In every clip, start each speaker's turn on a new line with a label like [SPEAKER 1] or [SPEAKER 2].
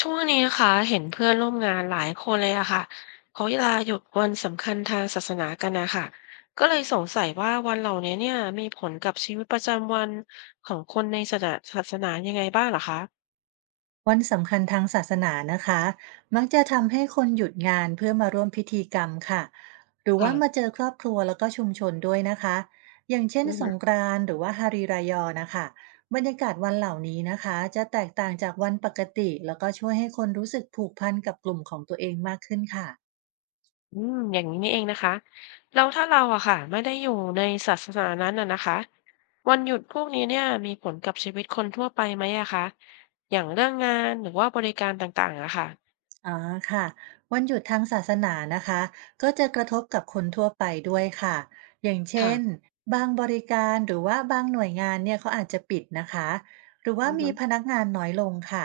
[SPEAKER 1] ช่วงนี้นะคะเห็นเพื่อนร่วมงานหลายคนเลยอะค่ะเขาเวลาหยุดวันสำคัญทางศาสนากันนะคะก็เลยสงสัยว่าวันเหล่านี้เนี่ยมีผลกับชีวิตประจำวันของคนในศาสนายังไงบ้างเหรอคะ
[SPEAKER 2] วันสำคัญทางศาสนานะคะมักจะทำให้คนหยุดงานเพื่อมาร่วมพิธีกรรมค่ะหรือ
[SPEAKER 1] ค่ะ
[SPEAKER 2] ว่ามาเจอครอบครัวแล้วก็ชุมชนด้วยนะคะอย่างเช่น
[SPEAKER 1] อื
[SPEAKER 2] สง
[SPEAKER 1] ม
[SPEAKER 2] กรานต์หรือว่าฮารีรายอนะคะบรรยากาศวันเหล่านี้นะคะจะแตกต่างจากวันปกติแล้วก็ช่วยให้คนรู้สึกผูกพันกับกลุ่มของตัวเองมากขึ้นค่ะ
[SPEAKER 1] อืมอย่างนี้นี่เองนะคะแล้วถ้าเราอะค่ะไม่ได้อยู่ในศาสนานั้นอะนะคะวันหยุดพวกนี้เนี่ยมีผลกับชีวิตคนทั่วไปไหมอะคะอย่างเรื่องงานหรือว่าบริการต่างๆอะค่ะ
[SPEAKER 2] อ๋อค่ะวันหยุดทางศาสนานะคะก็จะกระทบกับคนทั่วไปด้วยค่ะอย่างเช่น
[SPEAKER 1] ค่ะ
[SPEAKER 2] บางบริการหรือว่าบางหน่วยงานเนี่ยเขาอาจจะปิดนะคะหรือ
[SPEAKER 1] อื
[SPEAKER 2] ว่ามี
[SPEAKER 1] ม
[SPEAKER 2] พนักงานน้อยลงค่ะ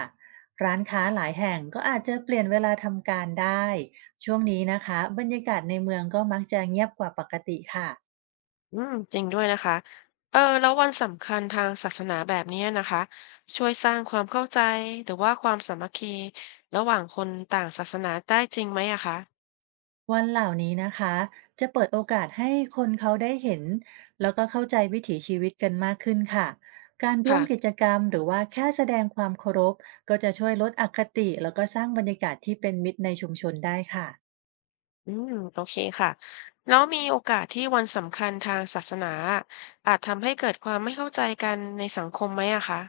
[SPEAKER 2] ร้านค้าหลายแห่งก็อาจจะเปลี่ยนเวลาทำการได้ช่วงนี้นะคะบรรยากาศในเมืองก็มักจะเงียบกว่าปกติค่ะ
[SPEAKER 1] อืมจริงด้วยนะคะเออแล้ววันสำคัญทางศาสนาแบบนี้นะคะช่วยสร้างความเข้าใจหรือว่าความสามัคคีระหว่างคนต่างศาสนาได้จริงไหมอะคะ
[SPEAKER 2] วันเหล่านี้นะคะจะเปิดโอกาสให้คนเขาได้เห็นแล้วก็เข้าใจวิถีชีวิตกันมากขึ้นค่ะการร่ว
[SPEAKER 1] ค่ะ
[SPEAKER 2] มกิจกรรมหรือว่าแค่แสดงความเคารพก็จะช่วยลดอคติแล้วก็สร้างบรรยากาศที่เป็นมิตรในชุมชนได้ค่ะ
[SPEAKER 1] อืมโอเคค่ะแล้วมีโอกาสที่วันสำคัญทางศาสนาอาจทำให้เกิดความไม่เข้าใจกันในสังคมไหมอะคะ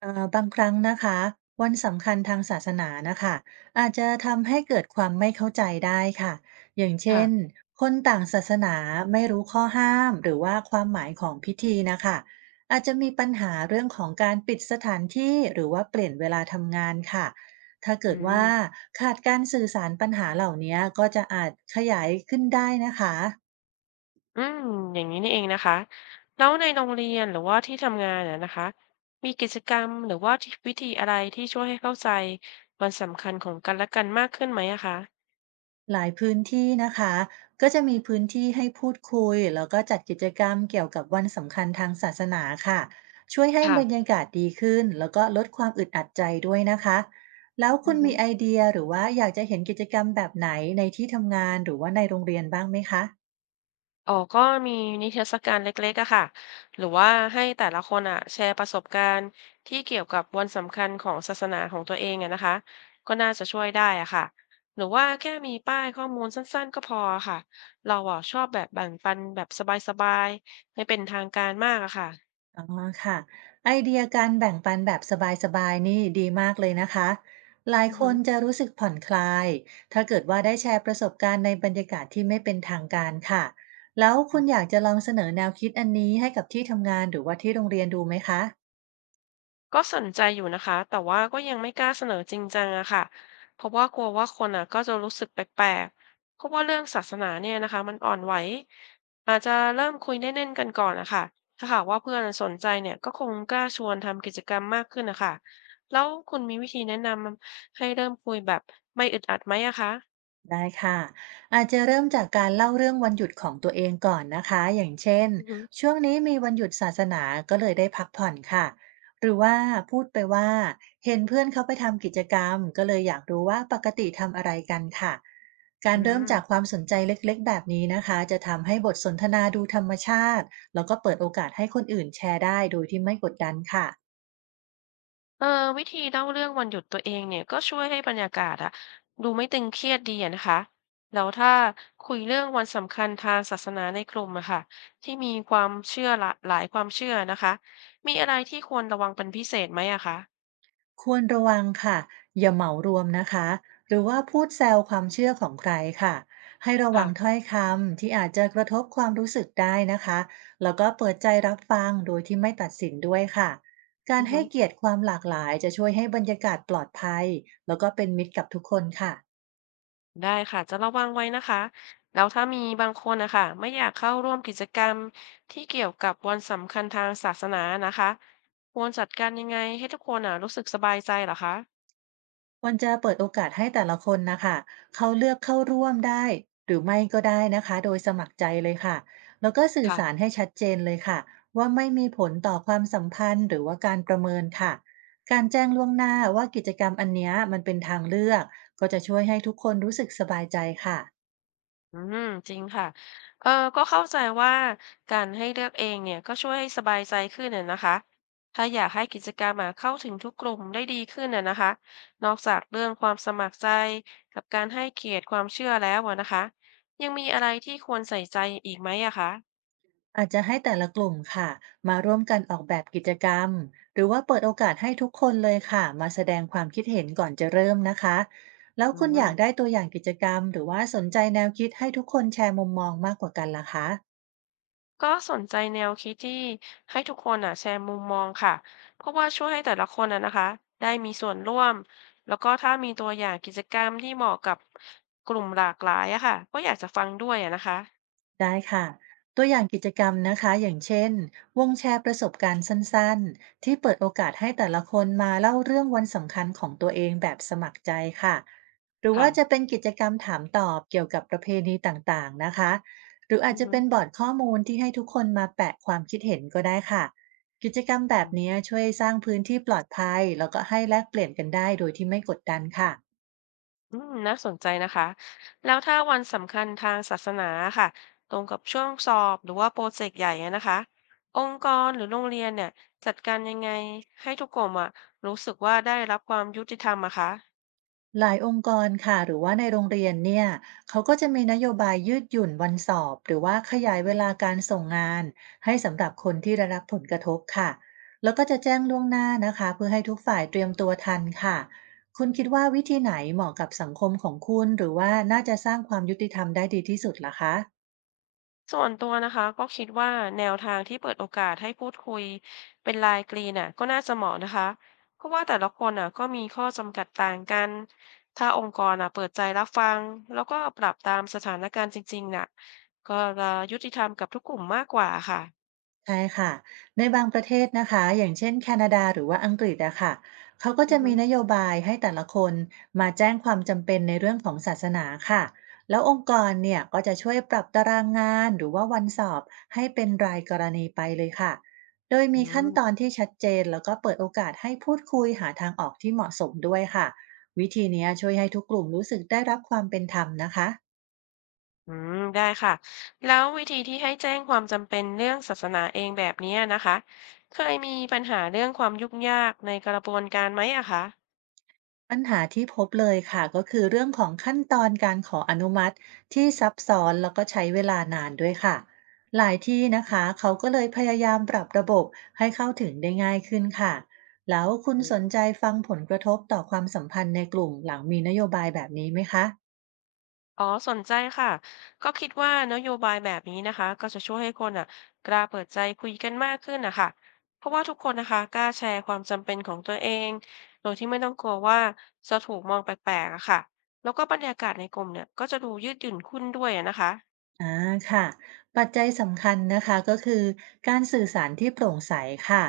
[SPEAKER 2] บางครั้งนะคะวันสำคัญทางศาสนานะคะอาจจะทำให้เกิดความไม่เข้าใจได้ค่ะอย่างเช่น
[SPEAKER 1] ค่ะ
[SPEAKER 2] คนต่างศาสนาไม่รู้ข้อห้ามหรือว่าความหมายของพิธีนะคะอาจจะมีปัญหาเรื่องของการปิดสถานที่หรือว่าเปลี่ยนเวลาทำงานค่ะถ้า
[SPEAKER 1] อื
[SPEAKER 2] เกิดว่า
[SPEAKER 1] ม
[SPEAKER 2] ขาดการสื่อสารปัญหาเหล่านี้ก็จะอาจขยายขึ้นได้นะคะ
[SPEAKER 1] อืมอย่างนี้นี่เองนะคะแล้วในโรงเรียนหรือว่าที่ทำงานน่ะนะคะมีกิจกรรมหรือว่าวิธีอะไรที่ช่วยให้เข้าใจวันสำคัญของกันและกันมากขึ้นไหมอะคะ
[SPEAKER 2] หลายพื้นที่นะคะก็จะมีพื้นที่ให้พูดคุยแล้วก็จัดกิจกรรมเกี่ยวกับวันสำคัญทางศาสนาค่ะช่วยให้บรร
[SPEAKER 1] ค่ะ
[SPEAKER 2] ยากาศดีขึ้นแล้วก็ลดความอึดอัดใจด้วยนะคะแล้ว
[SPEAKER 1] อื
[SPEAKER 2] คุ
[SPEAKER 1] อ
[SPEAKER 2] ณ
[SPEAKER 1] ฮึ
[SPEAKER 2] มีไอเดียหรือว่าอยากจะเห็นกิจกรรมแบบไหนในที่ทำงานหรือว่าในโรงเรียนบ้างไหมคะ
[SPEAKER 1] อ๋อก็มีนิทรรศการเล็กๆอะค่ะหรือว่าให้แต่ละคนอะแชร์ประสบการณ์ที่เกี่ยวกับวันสำคัญของศาสนาของตัวเองอะนะคะก็น่าจะช่วยได้อะค่ะหรือว่าแค่มีป้ายข้อมูลสั้นๆก็พอค่ะเราอะชอบแบบแบ่งปันแบบสบายๆไม่เป็นทางการมากอะค่ะ
[SPEAKER 2] อ๋อค่ะไอเดียการแบ่งปันแบบสบายๆนี่ดีมากเลยนะคะหลาย
[SPEAKER 1] อือ
[SPEAKER 2] ค
[SPEAKER 1] ฮึ
[SPEAKER 2] นจะรู้สึกผ่อนคลายถ้าเกิดว่าได้แชร์ประสบการณ์ในบรรยากาศที่ไม่เป็นทางการค่ะแล้วคุณอยากจะลองเสนอแนวคิดอันนี้ให้กับที่ทำงานหรือว่าที่โรงเรียนดูไหมคะ
[SPEAKER 1] ก็สนใจอยู่นะคะแต่ว่าก็ยังไม่กล้าเสนอจริงจังอะค่ะเพราะว่ากลัวว่าคนอะก็จะรู้สึกแปลกๆเพราะว่าเรื่องศาสนาเนี่ยนะคะมันอ่อนไหว อาจจะเริ่มคุยเล่นๆกันก่อนนะคะถ้าหากว่าเพื่อนสนใจเนี่ยก็คงกล้าชวนทำกิจกรรมมากขึ้นนะคะแล้วคุณมีวิธีแนะนำให้เริ่มคุยแบบไม่อึดอัดไหมอะคะ
[SPEAKER 2] ได้ค่ะอาจจะเริ่มจากการเล่าเรื่องวันหยุดของตัวเองก่อนนะคะอย่างเช่น
[SPEAKER 1] อือหือ
[SPEAKER 2] ช่วงนี้มีวันหยุดศาสนาก็เลยได้พักผ่อนค่ะหรือว่าพูดไปว่าเห็นเพื่อนเขาไปทำกิจกรรมก็เลยอยากรู้ว่าปกติทำอะไรกันค่ะกา
[SPEAKER 1] อื
[SPEAKER 2] รเริ่มจากค
[SPEAKER 1] ม
[SPEAKER 2] วามสนใจเล็กๆแบบนี้นะคะจะทำให้บทสนทนาดูธรรมชาติแล้วก็เปิดโอกาสให้คนอื่นแชร์ได้โดยที่ไม่กดดันค่ะ
[SPEAKER 1] เออวิธีเล่าเรื่องวันหยุดตัวเองเนี่ยก็ช่วยให้บรรยากาศอะดูไม่ตึงเครียดดีอะนะคะแล้วถ้าคุยเรื่องวันสำคัญทางศาสนาในกลุ่มอะค่ะที่มีความเชื่อหละหลายความเชื่อนะคะมีอะไรที่ควรระวังเป็นพิเศษไหมอะคะ
[SPEAKER 2] ควรระวังค่ะอย่าเหมารวมนะคะหรือว่าพูดแซวความเชื่อของใครค่ะให้ระ
[SPEAKER 1] ค่ะ
[SPEAKER 2] วังถ้อยคำที่อาจจะกระทบความรู้สึกได้นะคะแล้วก็เปิดใจรับฟังโดยที่ไม่ตัดสินด้วยค่ะกา
[SPEAKER 1] อื
[SPEAKER 2] ร
[SPEAKER 1] อฮึ
[SPEAKER 2] ให้เกียรติความหลากหลายจะช่วยให้บรรยากาศปลอดภัยแล้วก็เป็นมิตรกับทุกคนค่ะ
[SPEAKER 1] ได้ค่ะจะระวังไว้นะคะแล้วถ้ามีบางคนนะคะไม่อยากเข้าร่วมกิจกรรมที่เกี่ยวกับวันสำคัญทางศาสนานะคะควรจัดการยังไงให้ทุกคนอะรู้สึกสบายใจเหรอคะ
[SPEAKER 2] ควรจะเปิดโอกาสให้แต่ละคนนะคะเขาเลือกเข้าร่วมได้หรือไม่ก็ได้นะคะโดยสมัครใจเลยค่ะแล้วก็สื่อสาร
[SPEAKER 1] ค่ะ
[SPEAKER 2] ให้ชัดเจนเลยค่ะว่าไม่มีผลต่อความสัมพันธ์หรือว่าการประเมินค่ะการแจ้งล่วงหน้าว่ากิจกรรมอันเนี้ยมันเป็นทางเลือกก็จะช่วยให้ทุกคนรู้สึกสบายใจค่ะ
[SPEAKER 1] อืมจริงค่ะเออก็เข้าใจว่าการให้เลือกเองเนี่ยก็ช่วยให้สบายใจขึ้นน่ะนะคะถ้าอยากให้กิจกรรมอะเข้าถึงทุกกลุ่มได้ดีขึ้นน่ะนะคะนอกจากเรื่องความสมัครใจกับการให้เกียรติความเชื่อแล้วอะนะคะยังมีอะไรที่ควรใส่ใจอีกไหมอะคะ
[SPEAKER 2] อาจจะให้แต่ละกลุ่มค่ะมาร่วมกันออกแบบกิจกรรมหรือว่าเปิดโอกาสให้ทุกคนเลยค่ะมาแสดงความคิดเห็นก่อนจะเริ่มนะคะแล้ว
[SPEAKER 1] อื
[SPEAKER 2] คุณอยาก
[SPEAKER 1] ม
[SPEAKER 2] ได้ตัวอย่างกิจกรรมหรือว่าสนใจแนวคิดให้ทุกคนแชร์มุมมองมากกว่ากันล่ะคะ
[SPEAKER 1] ก็สนใจแนวคิดที่ให้ทุกคนอ่ะแชร์มุมมองค่ะเพราะว่าช่วยให้แต่ละคนอ่ะนะคะได้มีส่วนร่วมแล้วก็ถ้ามีตัวอย่างกิจกรรมที่เหมาะกับกลุ่มหลากหลายอะค่ะก็อยากจะฟังด้วยอะนะคะ
[SPEAKER 2] ได้ค่ะตัวอย่างกิจกรรมนะคะอย่างเช่นวงแชร์ประสบการณ์สั้นๆที่เปิดโอกาสให้แต่ละคนมาเล่าเรื่องวันสำคัญของตัวเองแบบสมัครใจค่ะหรือ
[SPEAKER 1] ค่ะ
[SPEAKER 2] ว่าจะเป็นกิจกรรมถามตอบเกี่ยวกับประเพณีต่างๆนะคะหรืออา
[SPEAKER 1] อื
[SPEAKER 2] จ
[SPEAKER 1] อ
[SPEAKER 2] จะ
[SPEAKER 1] ฮึ
[SPEAKER 2] เป็นบอร์ดข้อมูลที่ให้ทุกคนมาแปะความคิดเห็นก็ได้ค่ะกิจกรรมแบ
[SPEAKER 1] อื
[SPEAKER 2] บนี้
[SPEAKER 1] ม
[SPEAKER 2] ช่วยสร้างพื้นที่ปลอดภัยแล้วก็ให้แลกเปลี่ยนกันได้โดยที่ไม่กดดันค่ะ
[SPEAKER 1] น่าสนใจนะคะแล้วถ้าวันสำคัญทางศาสนาค่ะตรงกับช่วงสอบหรือว่าโปรเจกต์ใหญ่อะนะคะองค์กรหรือโรงเรียนเนี่ยจัดการยังไงให้ทุกกลุ่มอะรู้สึกว่าได้รับความยุติธรรมอะคะ
[SPEAKER 2] หลายองค์กรค่ะหรือว่าในโรงเรียนเนี่ยเขาก็จะมีนโยบายยืดหยุ่นวันสอบหรือว่าขยายเวลาการส่งงานให้สำหรับคนที่ได้รับผลกระทบค่ะแล้วก็จะแจ้งล่วงหน้านะคะเพื่อให้ทุกฝ่ายเตรียมตัวทันค่ะคุณคิดว่าวิธีไหนเหมาะกับสังคมของคุณหรือว่าน่าจะสร้างความยุติธรรมได้ดีที่สุดล่ะคะ
[SPEAKER 1] ส่วนตัวนะคะก็คิดว่าแนวทางที่เปิดโอกาสให้พูดคุยเป็นไลน์กรีนน่ะก็น่าจะเหมาะนะคะเพราะว่าแต่ละคนน่ะก็มีข้อจำกัดต่างกันถ้าองค์กรน่ะเปิดใจรับฟังแล้วก็ปรับตามสถานการณ์จริงๆน่ะก็จะยุติธรรมกับทุกกลุ่มมากกว่าค่ะ
[SPEAKER 2] ใช่ค่ะในบางประเทศนะคะอย่างเช่นแคนาดาหรือว่าอังกฤษอะค่ะเขาก็
[SPEAKER 1] อือ
[SPEAKER 2] จะ
[SPEAKER 1] ฮึ
[SPEAKER 2] มีนโยบายให้แต่ละคนมาแจ้งความจำเป็นในเรื่องของศาสนาค่ะแล้วองค์กรเนี่ยก็จะช่วยปรับตารางงานหรือว่าวันสอบให้เป็นรายกรณีไปเลยค่ะโดย
[SPEAKER 1] อื
[SPEAKER 2] มีขั้น
[SPEAKER 1] ม
[SPEAKER 2] ตอนที่ชัดเจนแล้วก็เปิดโอกาสให้พูดคุยหาทางออกที่เหมาะสมด้วยค่ะวิธีเนี้ยช่วยให้ทุกกลุ่มรู้สึกได้รับความเป็นธรรมนะคะ
[SPEAKER 1] อืมได้ค่ะแล้ววิธีที่ให้แจ้งความจำเป็นเรื่องศาสนาเองแบบเนี้ยนะคะเคยมีปัญหาเรื่องความยุ่งยากในกระบวนการไหมอะคะ
[SPEAKER 2] ปัญหาที่พบเลยค่ะก็คือเรื่องของขั้นตอนการขออนุมัติที่ซับซ้อนแล้วก็ใช้เวลานานด้วยค่ะหลายที่นะคะเขาก็เลยพยายามปรับระบบให้เข้าถึงได้ง่ายขึ้นค่ะแล้วคุณ
[SPEAKER 1] อื
[SPEAKER 2] สน
[SPEAKER 1] ม
[SPEAKER 2] ใจฟังผลกระทบต่อความสัมพันธ์ในกลุ่มหลังมีนโยบายแบบนี้ไหมคะ
[SPEAKER 1] อ๋อสนใจค่ะก็คิดว่านโยบายแบบนี้นะคะก็จะช่วยให้คนอ่ะกล้าเปิดใจคุยกันมากขึ้นนะคะเพราะว่าทุกคนนะคะกล้าแชร์ความจำเป็นของตัวเองโดยที่ไม่ต้องกลัวว่าจะถูกมองแปลกๆอะค่ะแล้วก็บรรยากาศในกลุ่มเนี่ยก็จะดูยืดหยุ่นขึ้นด้วยอะนะคะ
[SPEAKER 2] อ่าค่ะปัจจัยสำคัญนะคะก็คือการสื่อสารที่โปร่งใสค่ะ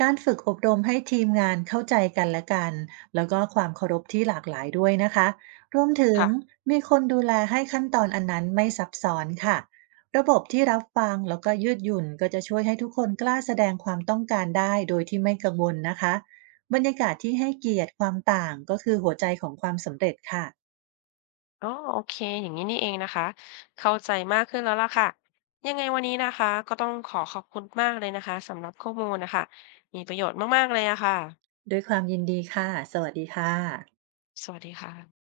[SPEAKER 2] การฝึกอบ
[SPEAKER 1] อื
[SPEAKER 2] รมให้
[SPEAKER 1] ม
[SPEAKER 2] ทีมงานเข้าใจกันและกันแล้วก็ความเคารพที่หลากหลายด้วยนะคะรวมถึง
[SPEAKER 1] ค่ะ
[SPEAKER 2] มีคนดูแลให้ขั้นตอนอันนั้นไม่ซับซ้อนค่ะระบบที่รับฟังแล้วก็ยืดหยุ่นก็จะช่วยให้ทุกคนกล้าแสดงความต้องการได้โดยที่ไม่กังวลนะคะบรรยากาศที่ให้เกียรติความต่างก็คือหัวใจของความสำเร็จค่ะ
[SPEAKER 1] อ๋อโอเคอย่างนี้นี่เองนะคะเข้าใจมากขึ้นแล้วล่ะค่ะยังไงวันนี้นะคะก็ต้องขอขอบคุณมากเลยนะคะสำหรับข้อมูลนะคะมีประโยชน์มากๆเลยอะค่ะ
[SPEAKER 2] ด้วยความยินดีค่ะสวัสดีค่ะ
[SPEAKER 1] สวัสดีค่ะ